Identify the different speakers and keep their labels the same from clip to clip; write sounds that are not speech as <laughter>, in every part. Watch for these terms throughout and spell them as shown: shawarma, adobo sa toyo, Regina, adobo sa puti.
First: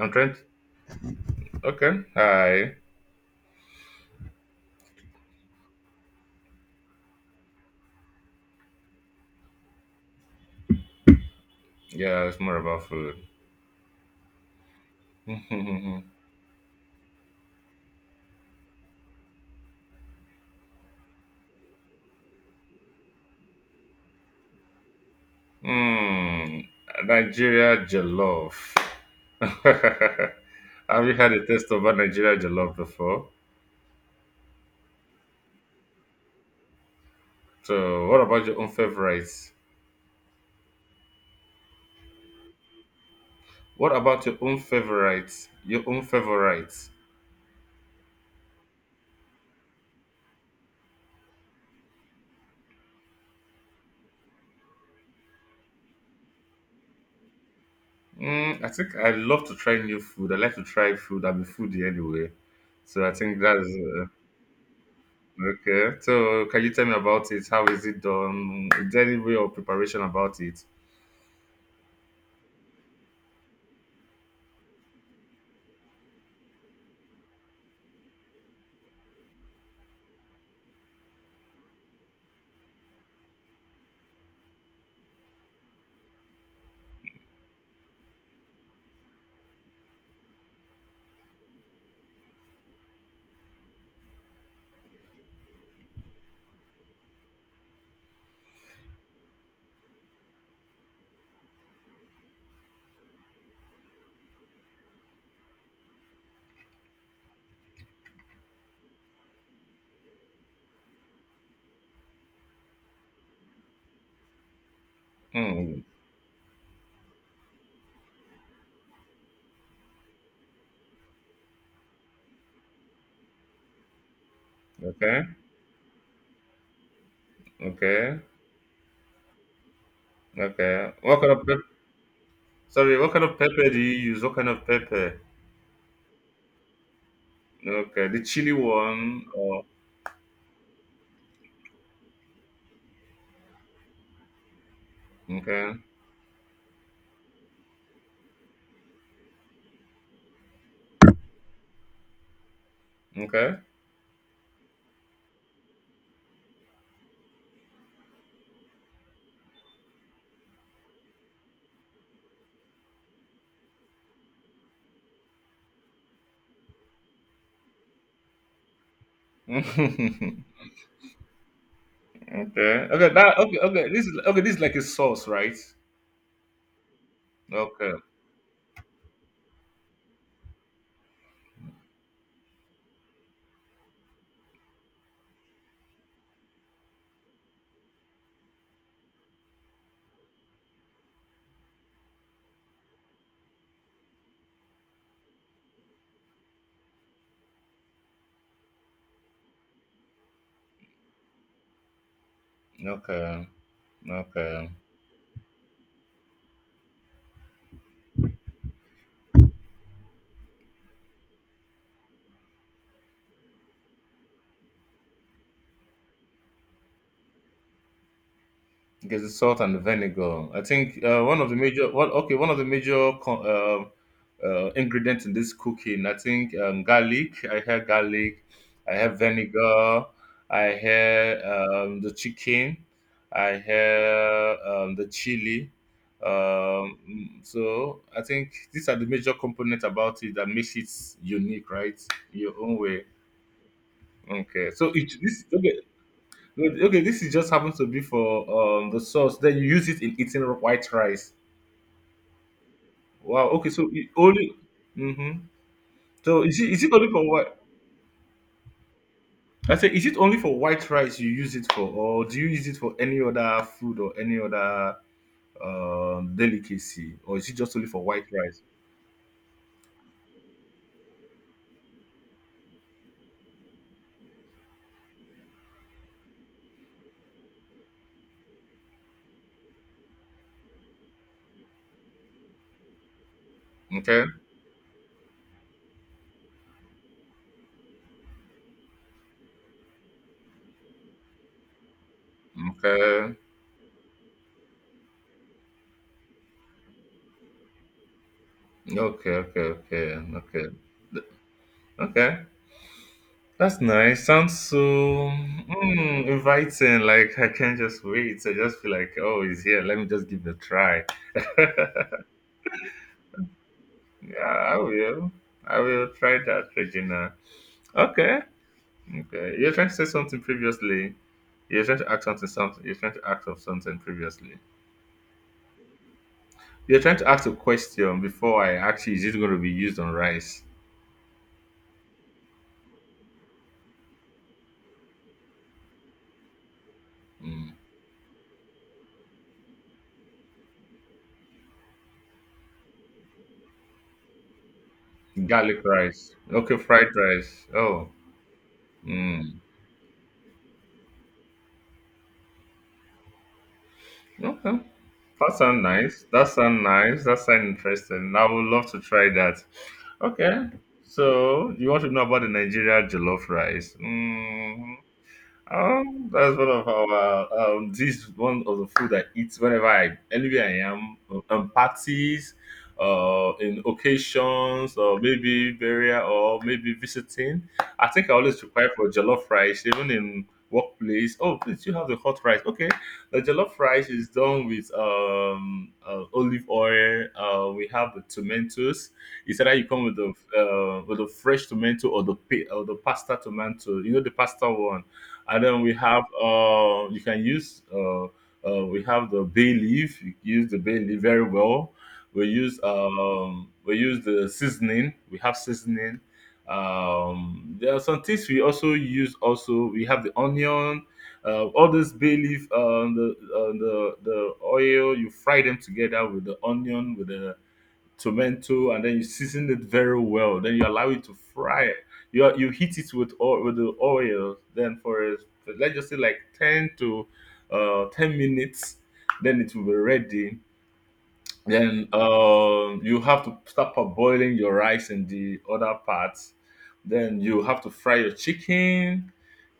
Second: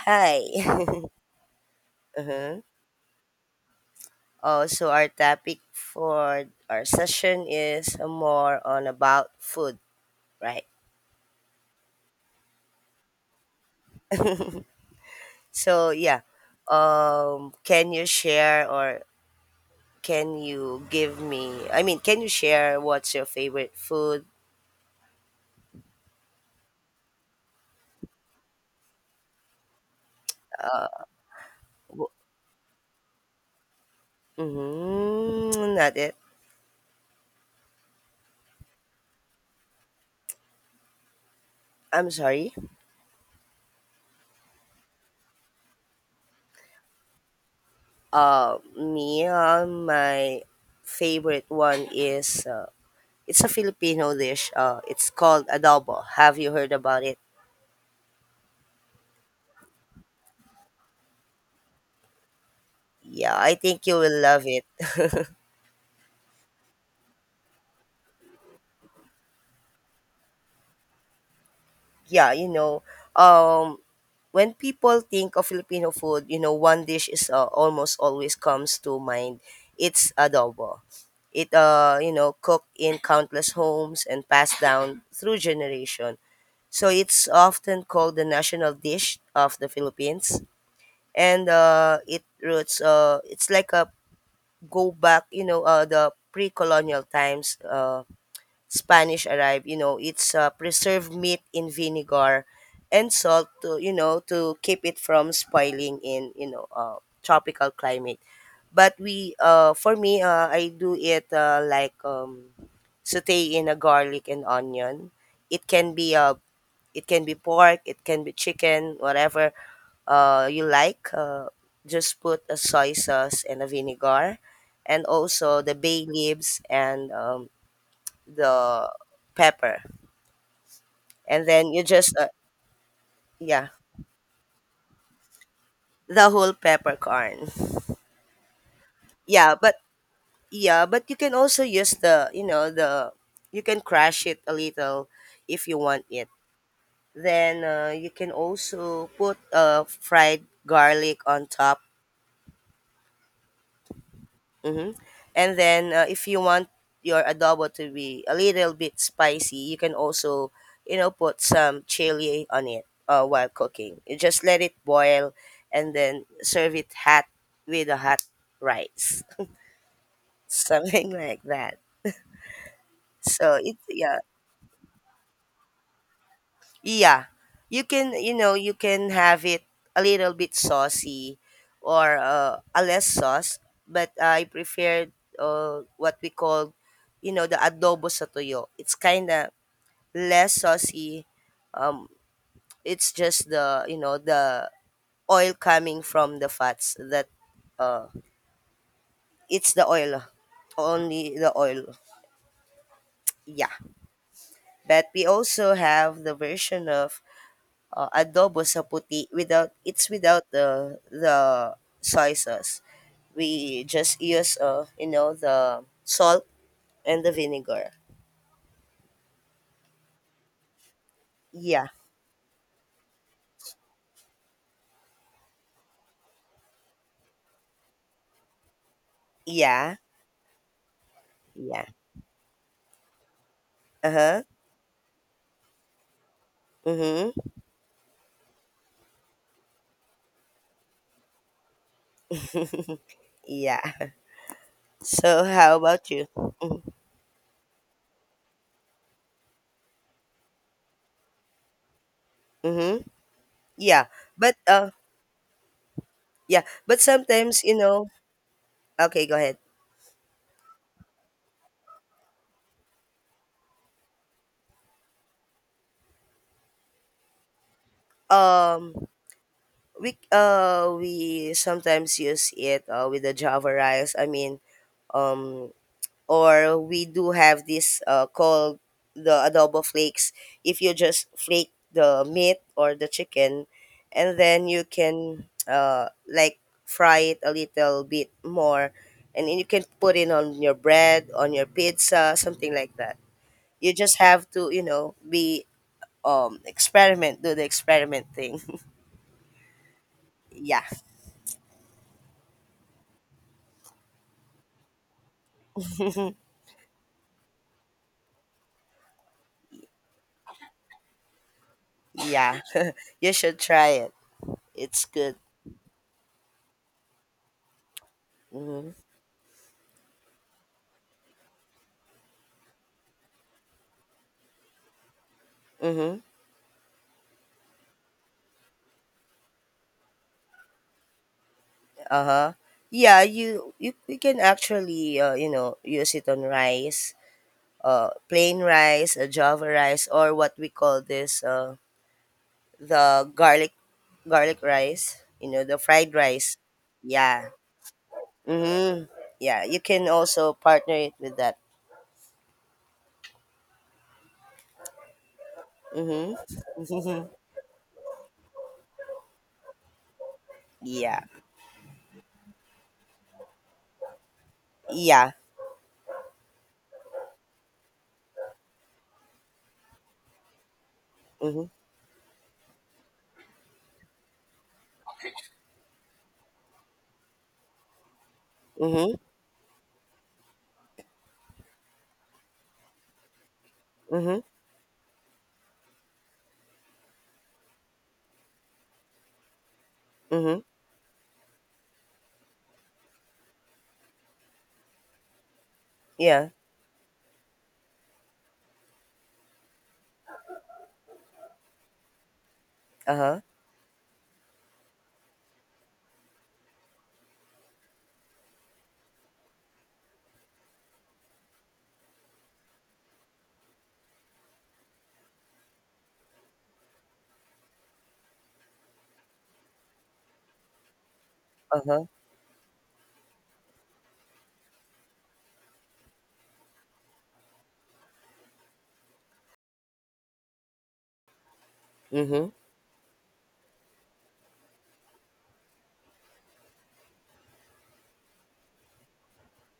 Speaker 1: I'm trying.
Speaker 2: <laughs>
Speaker 1: Okay.
Speaker 2: Uh-huh.
Speaker 1: Hi.
Speaker 2: Oh, so our topic for our session is more on about food, right?
Speaker 1: Yeah, it's more about food. <laughs>
Speaker 2: So
Speaker 1: mm,
Speaker 2: yeah, can you share or can you give me? I mean, can you share what's your favorite food?
Speaker 1: Nigeria jollof. <laughs> Have you had a taste of a Nigeria jollof before?
Speaker 2: Mm-hmm, not it.
Speaker 1: So, what about your own favorites?
Speaker 2: I'm sorry.
Speaker 1: What about your own favorites? Your own favorites?
Speaker 2: My favorite one is it's a Filipino dish. It's called adobo. Have you heard about it?
Speaker 1: I think I love to try new food. I like to try food. I'm a foodie anyway. So I
Speaker 2: Yeah,
Speaker 1: think
Speaker 2: I
Speaker 1: that's
Speaker 2: think you will love it. <laughs>
Speaker 1: okay. So can you tell me about it? How is it done? Is there any way of preparation about it?
Speaker 2: Yeah, you know, um, when people think of Filipino food, you know, one dish is almost always comes to mind. It's adobo. It you know, cooked in countless homes and passed down through generation. So it's often called the national dish of the Philippines, and it roots. It's like a go back, you know, the pre-colonial times. Spanish arrived, you know, it's preserved meat in vinegar and salt to, you know, to keep it from spoiling in, you know, tropical climate. For me, I do it like saute in a garlic and onion. It
Speaker 1: Mm,
Speaker 2: can be uh, it can be pork, it can be chicken, whatever you like. Just put a soy sauce and a vinegar, and
Speaker 1: okay,
Speaker 2: also the bay leaves and
Speaker 1: okay,
Speaker 2: the pepper
Speaker 1: okay. What kind
Speaker 2: and
Speaker 1: of pep
Speaker 2: then you just
Speaker 1: sorry, what kind of
Speaker 2: yeah,
Speaker 1: pepper do you use? What kind of pepper?
Speaker 2: the whole peppercorn.
Speaker 1: Okay, the chili one
Speaker 2: yeah
Speaker 1: or
Speaker 2: but yeah but you can also use the you know the you can crash it a little if
Speaker 1: okay,
Speaker 2: you want it, then you can also put fried garlic on top.
Speaker 1: okay.
Speaker 2: Mm-hmm. And then if you want your adobo to be a little bit spicy, you can also, you know, put some chili on it while cooking. You just let it boil and then serve it hot with a hot rice, <laughs>
Speaker 1: <laughs>
Speaker 2: something like that.
Speaker 1: Okay. Okay, that
Speaker 2: So
Speaker 1: okay,
Speaker 2: it
Speaker 1: okay. This is
Speaker 2: yeah.
Speaker 1: okay, this is like a sauce, right?
Speaker 2: Yeah, you
Speaker 1: Okay,
Speaker 2: can, you know, you can have it a little bit saucy or a less sauce, but I prefer what we call, you know, the adobo sa toyo. It's kind of less saucy. Um, it's just the, you know, the oil coming from the fats that uh, it's the oil, only the oil.
Speaker 1: okay,
Speaker 2: Yeah,
Speaker 1: okay.
Speaker 2: but we also have the version of adobo sa puti without, it's without the soy sauce. We just use you know, the salt and the vinegar.
Speaker 1: There's the salt and the vinegar. I think one of the
Speaker 2: Yeah.
Speaker 1: major, well, okay, one of the major ingredients in this cooking. I think garlic. I have garlic. I have
Speaker 2: Yeah.
Speaker 1: vinegar. I have
Speaker 2: Yeah.
Speaker 1: the chicken. I
Speaker 2: Uh-huh.
Speaker 1: have the chili.
Speaker 2: Mhm.
Speaker 1: So I think these are the major components about it that makes it unique, right? Your own way.
Speaker 2: Yeah. <laughs>
Speaker 1: Okay. So it
Speaker 2: So
Speaker 1: this okay.
Speaker 2: how about you?
Speaker 1: Okay, this is just happens to be for the sauce. Then you use it in eating white rice.
Speaker 2: Mhm.
Speaker 1: Wow. Okay, so
Speaker 2: Yeah.
Speaker 1: it only.
Speaker 2: But uh,
Speaker 1: hmm So is
Speaker 2: yeah,
Speaker 1: it
Speaker 2: but
Speaker 1: only for what?
Speaker 2: sometimes, you know, okay, go ahead.
Speaker 1: I say, is it only for white rice you use it for, or do you use it for any other food or any other delicacy, or is it just only for white rice?
Speaker 2: Um we sometimes use it with the java rice. I mean, um or we do have this called the adobo flakes, if you just flake the meat or the chicken,
Speaker 1: Okay,
Speaker 2: and then you can, like, fry it a little bit more and then you can put it on your bread, on your pizza, something like that.
Speaker 1: okay,
Speaker 2: You just have to, you know, be experiment, do the experiment thing.
Speaker 1: okay, okay, okay,
Speaker 2: <laughs>
Speaker 1: okay,
Speaker 2: Yeah.
Speaker 1: okay. That's nice. Sounds so inviting. Like I can't just wait. I just feel like, oh, he's here. Let me just give it a try.
Speaker 2: Yeah. <laughs> You should try it,
Speaker 1: Yeah, I
Speaker 2: it's
Speaker 1: will.
Speaker 2: good.
Speaker 1: I will try that, Regina. Okay.
Speaker 2: Mm-hmm.
Speaker 1: Okay. You are trying to say something previously. You are trying to ask something, something. You are trying to ask of something previously.
Speaker 2: Mm-hmm.
Speaker 1: You are trying to ask a question before I asked you, is it going to be used on rice?
Speaker 2: Uh-huh. Yeah, you can actually you know, use it on rice,
Speaker 1: Mm.
Speaker 2: plain rice, java rice, or what we call this the garlic rice. You know, the
Speaker 1: Garlic
Speaker 2: fried
Speaker 1: rice.
Speaker 2: rice.
Speaker 1: Okay, fried
Speaker 2: Yeah.
Speaker 1: rice. Oh.
Speaker 2: Mm-hmm.
Speaker 1: Mm.
Speaker 2: Yeah, you can also partner it with that.
Speaker 1: Okay. That sound nice.
Speaker 2: Mm-hmm.
Speaker 1: That sound nice.
Speaker 2: <laughs>
Speaker 1: That sound interesting. I would love to try that. Okay.
Speaker 2: Yeah.
Speaker 1: So you want to know about the Nigeria jollof rice? Mm.
Speaker 2: Yeah.
Speaker 1: That's one of our This is one of the food I eat whenever I anywhere I am
Speaker 2: Mm-hmm.
Speaker 1: parties, in occasions or maybe burial or maybe visiting. I think I always require for
Speaker 2: Mm-hmm.
Speaker 1: jollof rice even in workplace. Oh, please, you have the hot rice. Okay, the jollof rice is
Speaker 2: Mm-hmm.
Speaker 1: done with olive oil. We have the tomatoes. It's either you come
Speaker 2: Mm-hmm.
Speaker 1: with the fresh tomato or or the pasta tomato. You know the pasta one and then we have
Speaker 2: Yeah.
Speaker 1: you can use we have the bay leaf you use the bay leaf very well
Speaker 2: Uh-huh.
Speaker 1: we use the seasoning we have seasoning there are some things we also use also we have the onion all this bay leaf the oil you fry them together with the onion with the tomato and then you season it very well then you allow it to fry
Speaker 2: Uh-huh.
Speaker 1: you you heat it with oil with the oil then for let's just say like 10 to 10 minutes then it will be ready then
Speaker 2: Mm-hmm.
Speaker 1: you have to start boiling your rice in the other parts then you have to fry your chicken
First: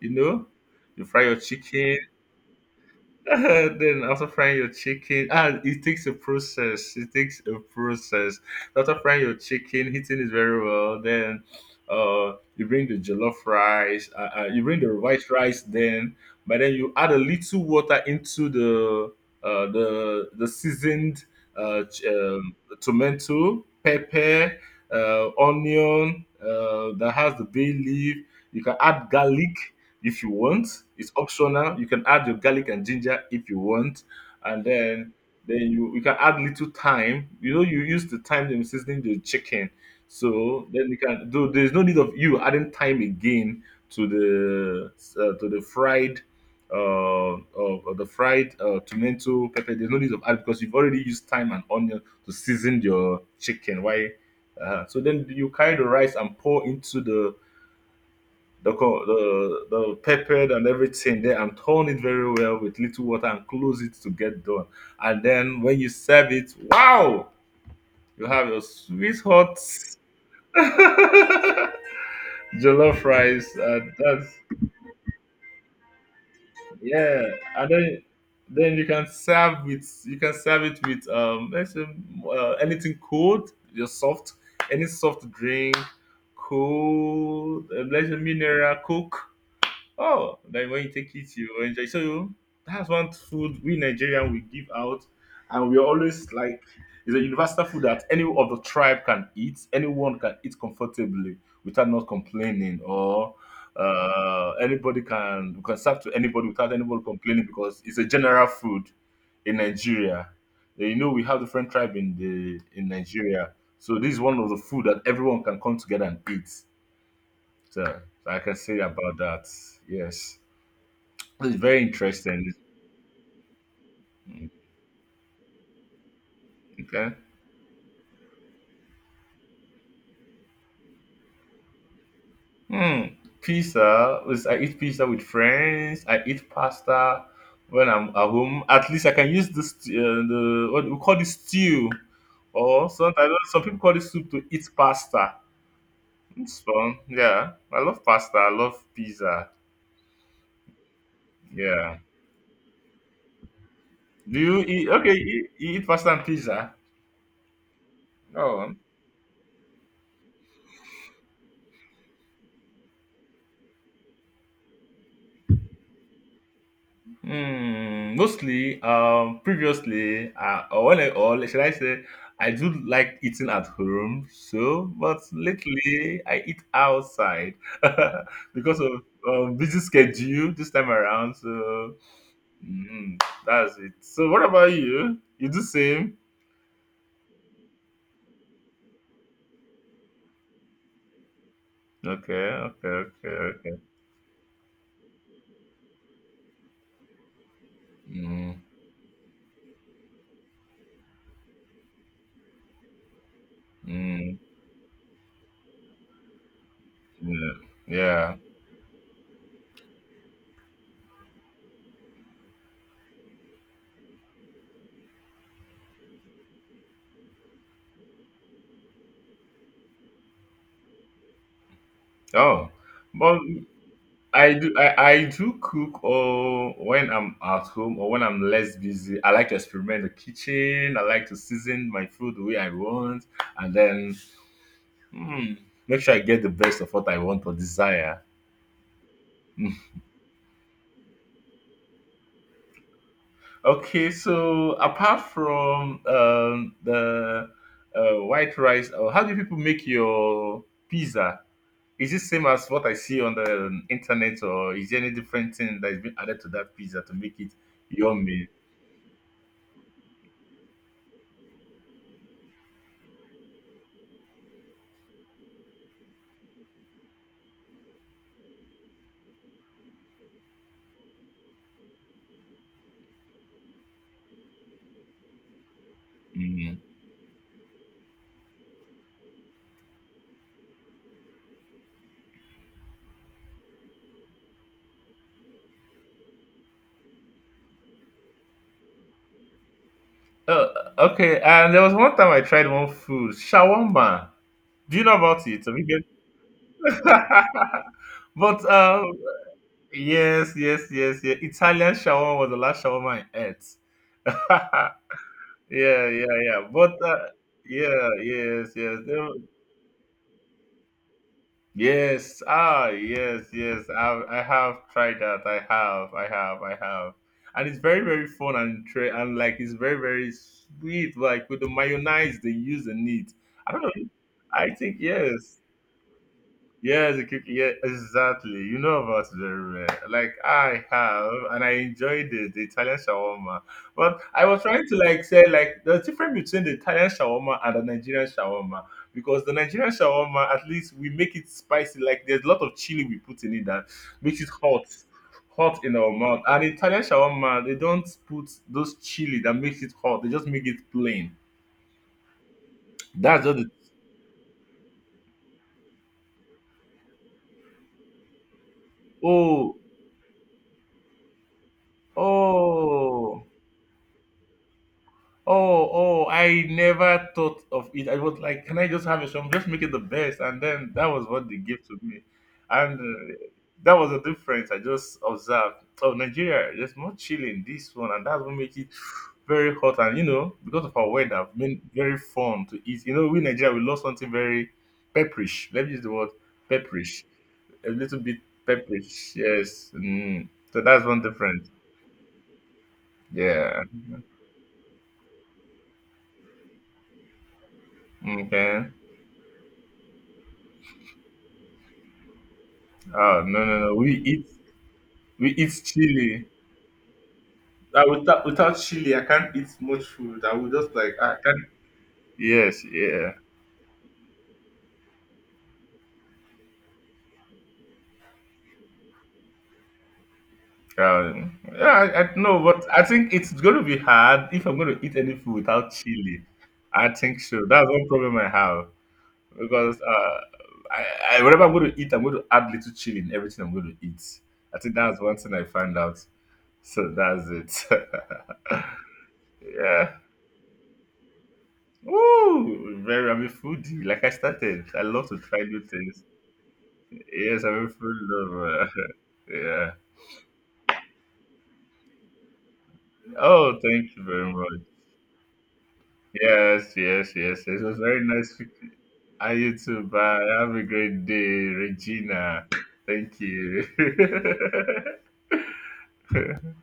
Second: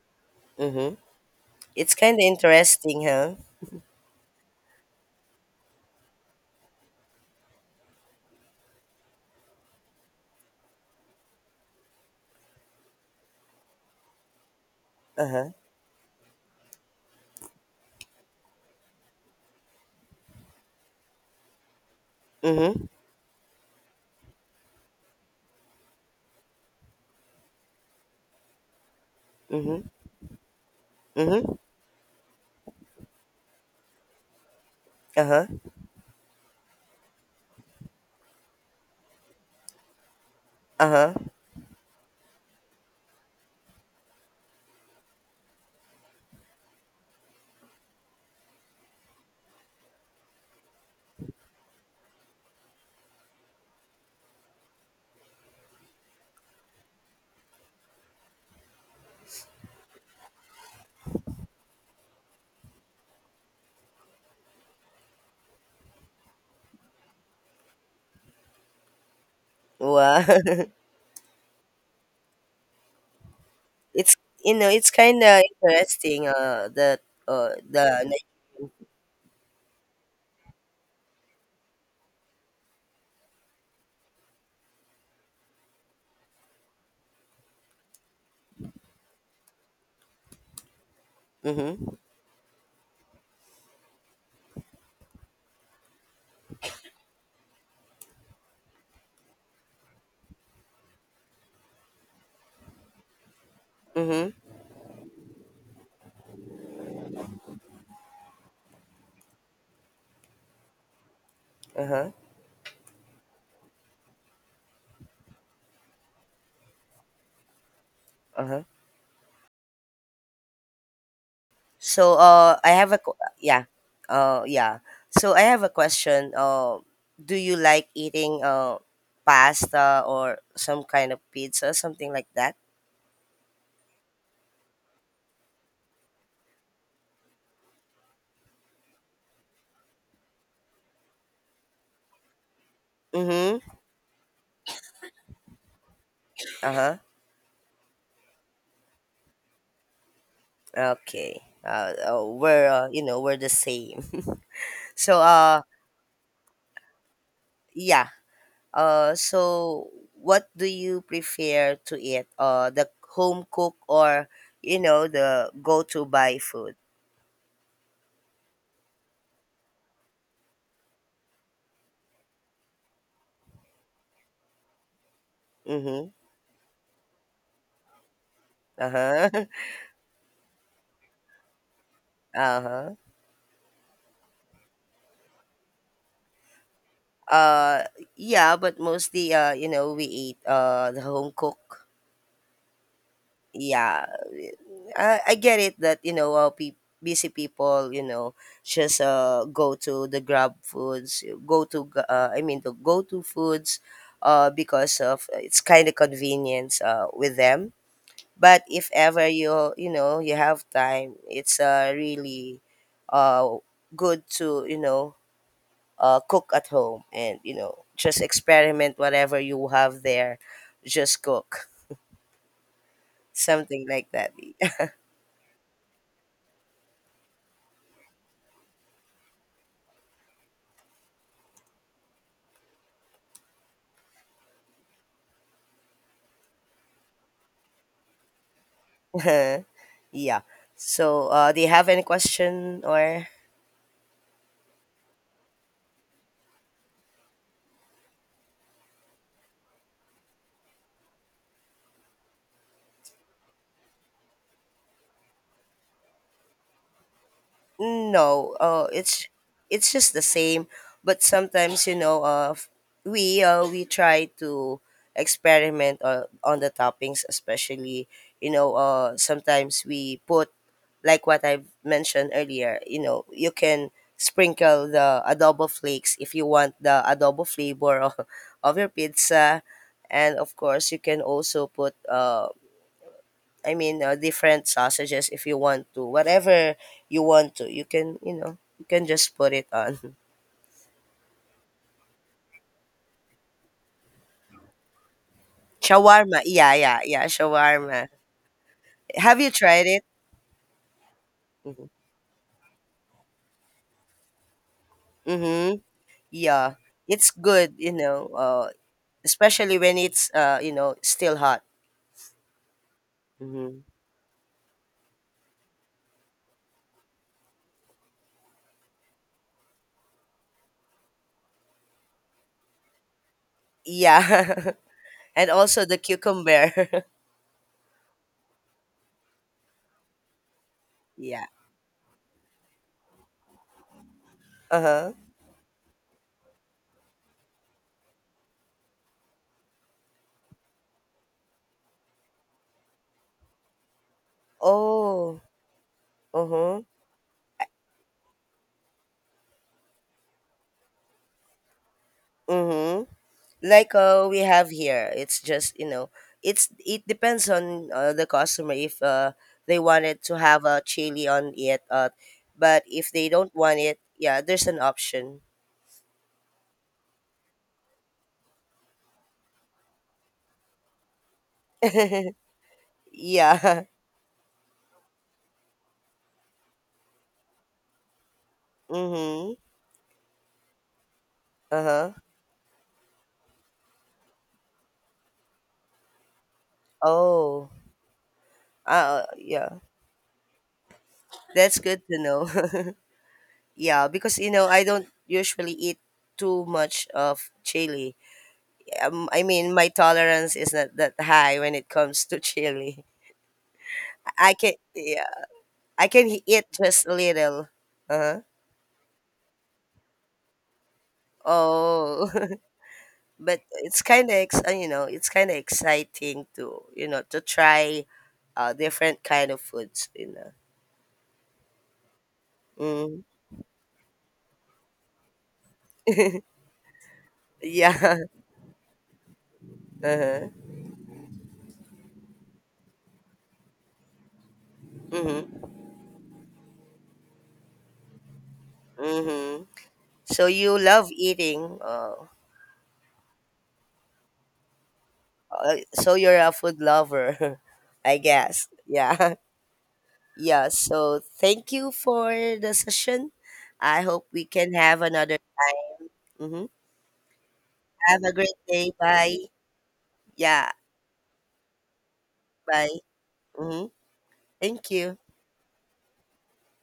Speaker 1: you know
Speaker 2: Mm-hmm.
Speaker 1: you fry your
Speaker 2: It's
Speaker 1: chicken
Speaker 2: kind of interesting,
Speaker 1: <laughs>
Speaker 2: huh?
Speaker 1: Then after frying your chicken, ah, it takes a process. It takes a process. After frying your chicken, heating it very well. Then, uh, you bring the jollof rice. You bring the white
Speaker 2: Uh-huh.
Speaker 1: rice. Then, but then you add a little water into the the seasoned uh, ch- um,
Speaker 2: Mm-hmm.
Speaker 1: tomato, pepper, onion that has the bay leaf. You can add garlic
Speaker 2: Mm-hmm.
Speaker 1: if you want. It's
Speaker 2: Mm-hmm.
Speaker 1: optional. You can add your garlic and ginger if you want, and
Speaker 2: Uh huh.
Speaker 1: then you can add little thyme. You know, you use the thyme in seasoning the chicken, so then
Speaker 2: Uh
Speaker 1: you
Speaker 2: huh.
Speaker 1: can do. There's no need of you adding thyme again to the to the fried. Of the fried tomato pepper. There's no need of add because you've already used thyme and onion to season your chicken. Why? So then you carry the rice and pour into the peppered and everything there and turn it very well with little water and close it to get done. And then when you serve it, wow, you have your sweet hot
Speaker 2: Wow. <laughs>
Speaker 1: <laughs> jollof rice. And
Speaker 2: It's,
Speaker 1: that's
Speaker 2: you know, it's kind of interesting. That
Speaker 1: yeah. And
Speaker 2: the
Speaker 1: then you can serve with you can serve it with let's say, anything cold, your soft any soft drink, cold, let's say mineral coke. Oh, then when you take it, you enjoy.
Speaker 2: Mm-hmm,
Speaker 1: So that's one food we Nigerian we give out, and we're always like it's a universal food that any of the tribe can eat. Anyone can eat comfortably without not complaining, or
Speaker 2: mm-hmm,
Speaker 1: anybody can you can serve to anybody without anybody complaining because it's a general food in Nigeria. You know we have different
Speaker 2: uh
Speaker 1: tribe
Speaker 2: huh,
Speaker 1: in the in Nigeria, so this is one of the food that everyone can come together and eat. So like I
Speaker 2: uh
Speaker 1: can
Speaker 2: huh.
Speaker 1: say about that. Yes. It's very
Speaker 2: So
Speaker 1: interesting.
Speaker 2: I have a qu- yeah, yeah. So I have a question.
Speaker 1: Okay.
Speaker 2: Do you like eating pasta or some kind of pizza, something like that?
Speaker 1: Hmm. Pizza. I eat pizza with friends. I eat pasta when I'm at home. At least I can use this the what we call this stew, or sometimes
Speaker 2: Mm-hmm.
Speaker 1: some people call it soup to eat pasta. It's
Speaker 2: Uh-huh.
Speaker 1: fun. Yeah, I love pasta. I love pizza.
Speaker 2: Okay.
Speaker 1: Yeah.
Speaker 2: We're You know, we're the same.
Speaker 1: Do you eat?
Speaker 2: <laughs>
Speaker 1: Okay,
Speaker 2: so
Speaker 1: you eat pasta and pizza.
Speaker 2: yeah.
Speaker 1: Oh.
Speaker 2: So what do you prefer to eat? The home cook or, you know, the go to buy food?
Speaker 1: Mostly, previously, or should I say, I do like eating at home. So, but
Speaker 2: Mm-hmm.
Speaker 1: lately I eat outside <laughs> because
Speaker 2: Uh
Speaker 1: of
Speaker 2: huh.
Speaker 1: busy schedule this time around. So,
Speaker 2: <laughs> Uh huh.
Speaker 1: mm, that's it. So, what about you? You do same?
Speaker 2: Uh yeah, but mostly, you know, we eat the home cook.
Speaker 1: Okay, okay, okay, okay.
Speaker 2: Yeah, I get it that, you know, busy people, you know,
Speaker 1: Mm,
Speaker 2: just go to the grab foods, go to g- I mean the go to foods,
Speaker 1: mm,
Speaker 2: because of it's kind of convenience with
Speaker 1: yeah,
Speaker 2: them,
Speaker 1: yeah.
Speaker 2: but if ever you, you know, you have time, it's really uh good to, you know, cook at home and, you know, just experiment whatever you have there, just cook,
Speaker 1: Oh, but
Speaker 2: something like that. <laughs>
Speaker 1: I do cook or when I'm at home or when I'm less busy. I like to experiment the kitchen. I like to season my food the way I want and then hmm, make sure I get the best of what I want or desire.
Speaker 2: <laughs>
Speaker 1: Hmm.
Speaker 2: Yeah. So do you have any question or
Speaker 1: Okay, so apart from the white rice, how do people make your pizza? Is it same as what I see on the internet, or is there any different thing that is being added to that pizza to make it yummy?
Speaker 2: No, it's just the same. But sometimes, you know, we try to experiment on the toppings, especially, you know, sometimes we put like what I mentioned earlier. You know, you can sprinkle the adobo flakes if you want
Speaker 1: Mm.
Speaker 2: the adobo flavor of, <laughs> of your pizza, and of course you can also put different sausages if you want to. Whatever you want to, you can, you know, you can just put it on. <laughs>
Speaker 1: Uh, okay, and there was one time I tried one food, shawarma. Do you know about it?
Speaker 2: Shawarma. Yeah, yeah, yeah,
Speaker 1: <laughs>
Speaker 2: shawarma.
Speaker 1: But
Speaker 2: Have you tried it?
Speaker 1: yes, yes, yes, yeah.
Speaker 2: Mm-hmm.
Speaker 1: Italian shawarma was the last shawarma I ate. <laughs>
Speaker 2: Mm-hmm.
Speaker 1: yeah, yeah, yeah.
Speaker 2: Yeah.
Speaker 1: But
Speaker 2: It's good, you
Speaker 1: yeah,
Speaker 2: know,
Speaker 1: yes, yes.
Speaker 2: especially when it's, you know, still hot.
Speaker 1: Yes. Ah, yes,
Speaker 2: Mm-hmm.
Speaker 1: yes. I have tried that. I have. I have. I have. And it's very, very fun and like it's very, very sweet. Like with the mayonnaise they use in it. I don't know. I
Speaker 2: Yeah.
Speaker 1: think
Speaker 2: <laughs> And
Speaker 1: yes.
Speaker 2: also the cucumber.
Speaker 1: Yes, the cookie. Yeah, exactly. You know about it very well. Like I have,
Speaker 2: <laughs> Yeah.
Speaker 1: and I enjoyed it, the Italian shawarma. But I was trying to
Speaker 2: Uh-huh.
Speaker 1: like say like the difference between the Italian shawarma and the Nigerian shawarma because the Nigerian shawarma at least we make it spicy. Like there's a lot of chili we put in it that makes it hot,
Speaker 2: Oh.
Speaker 1: hot in our mouth. And
Speaker 2: Uh-huh.
Speaker 1: Italian shawarma they don't put those chili that makes it hot. They just make it plain.
Speaker 2: Mm-hmm.
Speaker 1: That's just the,
Speaker 2: Like we have here it's just, you know, it's it depends on the customer if
Speaker 1: oh
Speaker 2: they wanted to have a chili on it, but if they
Speaker 1: oh.
Speaker 2: don't want it, yeah, there's an option.
Speaker 1: Oh, oh, I never thought of it. I was like, can I just have a shop? Just make it the best. And then that was what they gave to me. And
Speaker 2: Yeah.
Speaker 1: that was the difference. I just observed, oh, Nigeria, there's more chill in this one. And that's what makes it
Speaker 2: <laughs> Mm-hmm.
Speaker 1: very hot. And, you know, because of our weather, been
Speaker 2: Uh-huh.
Speaker 1: very fun to eat. You know, we in Nigeria, we love something very pepperish. Let me use the word pepperish.
Speaker 2: Oh.
Speaker 1: A little bit
Speaker 2: Uh
Speaker 1: pepperish.
Speaker 2: yeah,
Speaker 1: Yes. Mm. So that's one difference.
Speaker 2: that's good to know. <laughs>
Speaker 1: Yeah.
Speaker 2: Yeah, because, you know, I don't usually eat too much of chili.
Speaker 1: Okay.
Speaker 2: I mean, my tolerance is not that high when it comes to <laughs> chili.
Speaker 1: Oh no no no!
Speaker 2: I can,
Speaker 1: We eat
Speaker 2: I can
Speaker 1: chili.
Speaker 2: eat just a little.
Speaker 1: Uh,
Speaker 2: Uh-huh.
Speaker 1: without without chili, I can't eat much food. I will just like I can't.
Speaker 2: Oh,
Speaker 1: Yes, yeah.
Speaker 2: <laughs> but it's you know, it's kind of exciting to, you know, to try different kind of foods. You know.
Speaker 1: Yeah, I know, but I
Speaker 2: Mm.
Speaker 1: think it's going to be hard if I'm going to eat any food without chili. I think so. That's one
Speaker 2: Yeah.
Speaker 1: problem
Speaker 2: <laughs>
Speaker 1: I have because uh,
Speaker 2: Uh-huh.
Speaker 1: I, I, whatever I'm going to eat, I'm going to add little chili in everything I'm going to eat. I think that's one thing I
Speaker 2: Mhm.
Speaker 1: found out. So that's it.
Speaker 2: Mhm.
Speaker 1: <laughs> yeah.
Speaker 2: So you love eating. Oh.
Speaker 1: Ooh, very. I'm a foodie. Like I started, I love to try
Speaker 2: Uh,
Speaker 1: new
Speaker 2: so
Speaker 1: things.
Speaker 2: you're a food lover,
Speaker 1: Yes, I'm
Speaker 2: <laughs> I
Speaker 1: full of.
Speaker 2: guess. Yeah. <laughs>
Speaker 1: <laughs> Yeah.
Speaker 2: Yeah. So thank you for the session.
Speaker 1: Oh,
Speaker 2: I
Speaker 1: thank you
Speaker 2: hope we
Speaker 1: very
Speaker 2: can
Speaker 1: much.
Speaker 2: have another time. Mm-hmm.
Speaker 1: Yes, yes, yes, yes. It was very
Speaker 2: Have a great
Speaker 1: nice. Speaking-
Speaker 2: day. Bye.
Speaker 1: And you too. Bye.
Speaker 2: Yeah.
Speaker 1: Have a great day, Regina.
Speaker 2: Bye.
Speaker 1: <laughs> Thank
Speaker 2: Mm-hmm.
Speaker 1: you.
Speaker 2: Thank you.
Speaker 1: <laughs>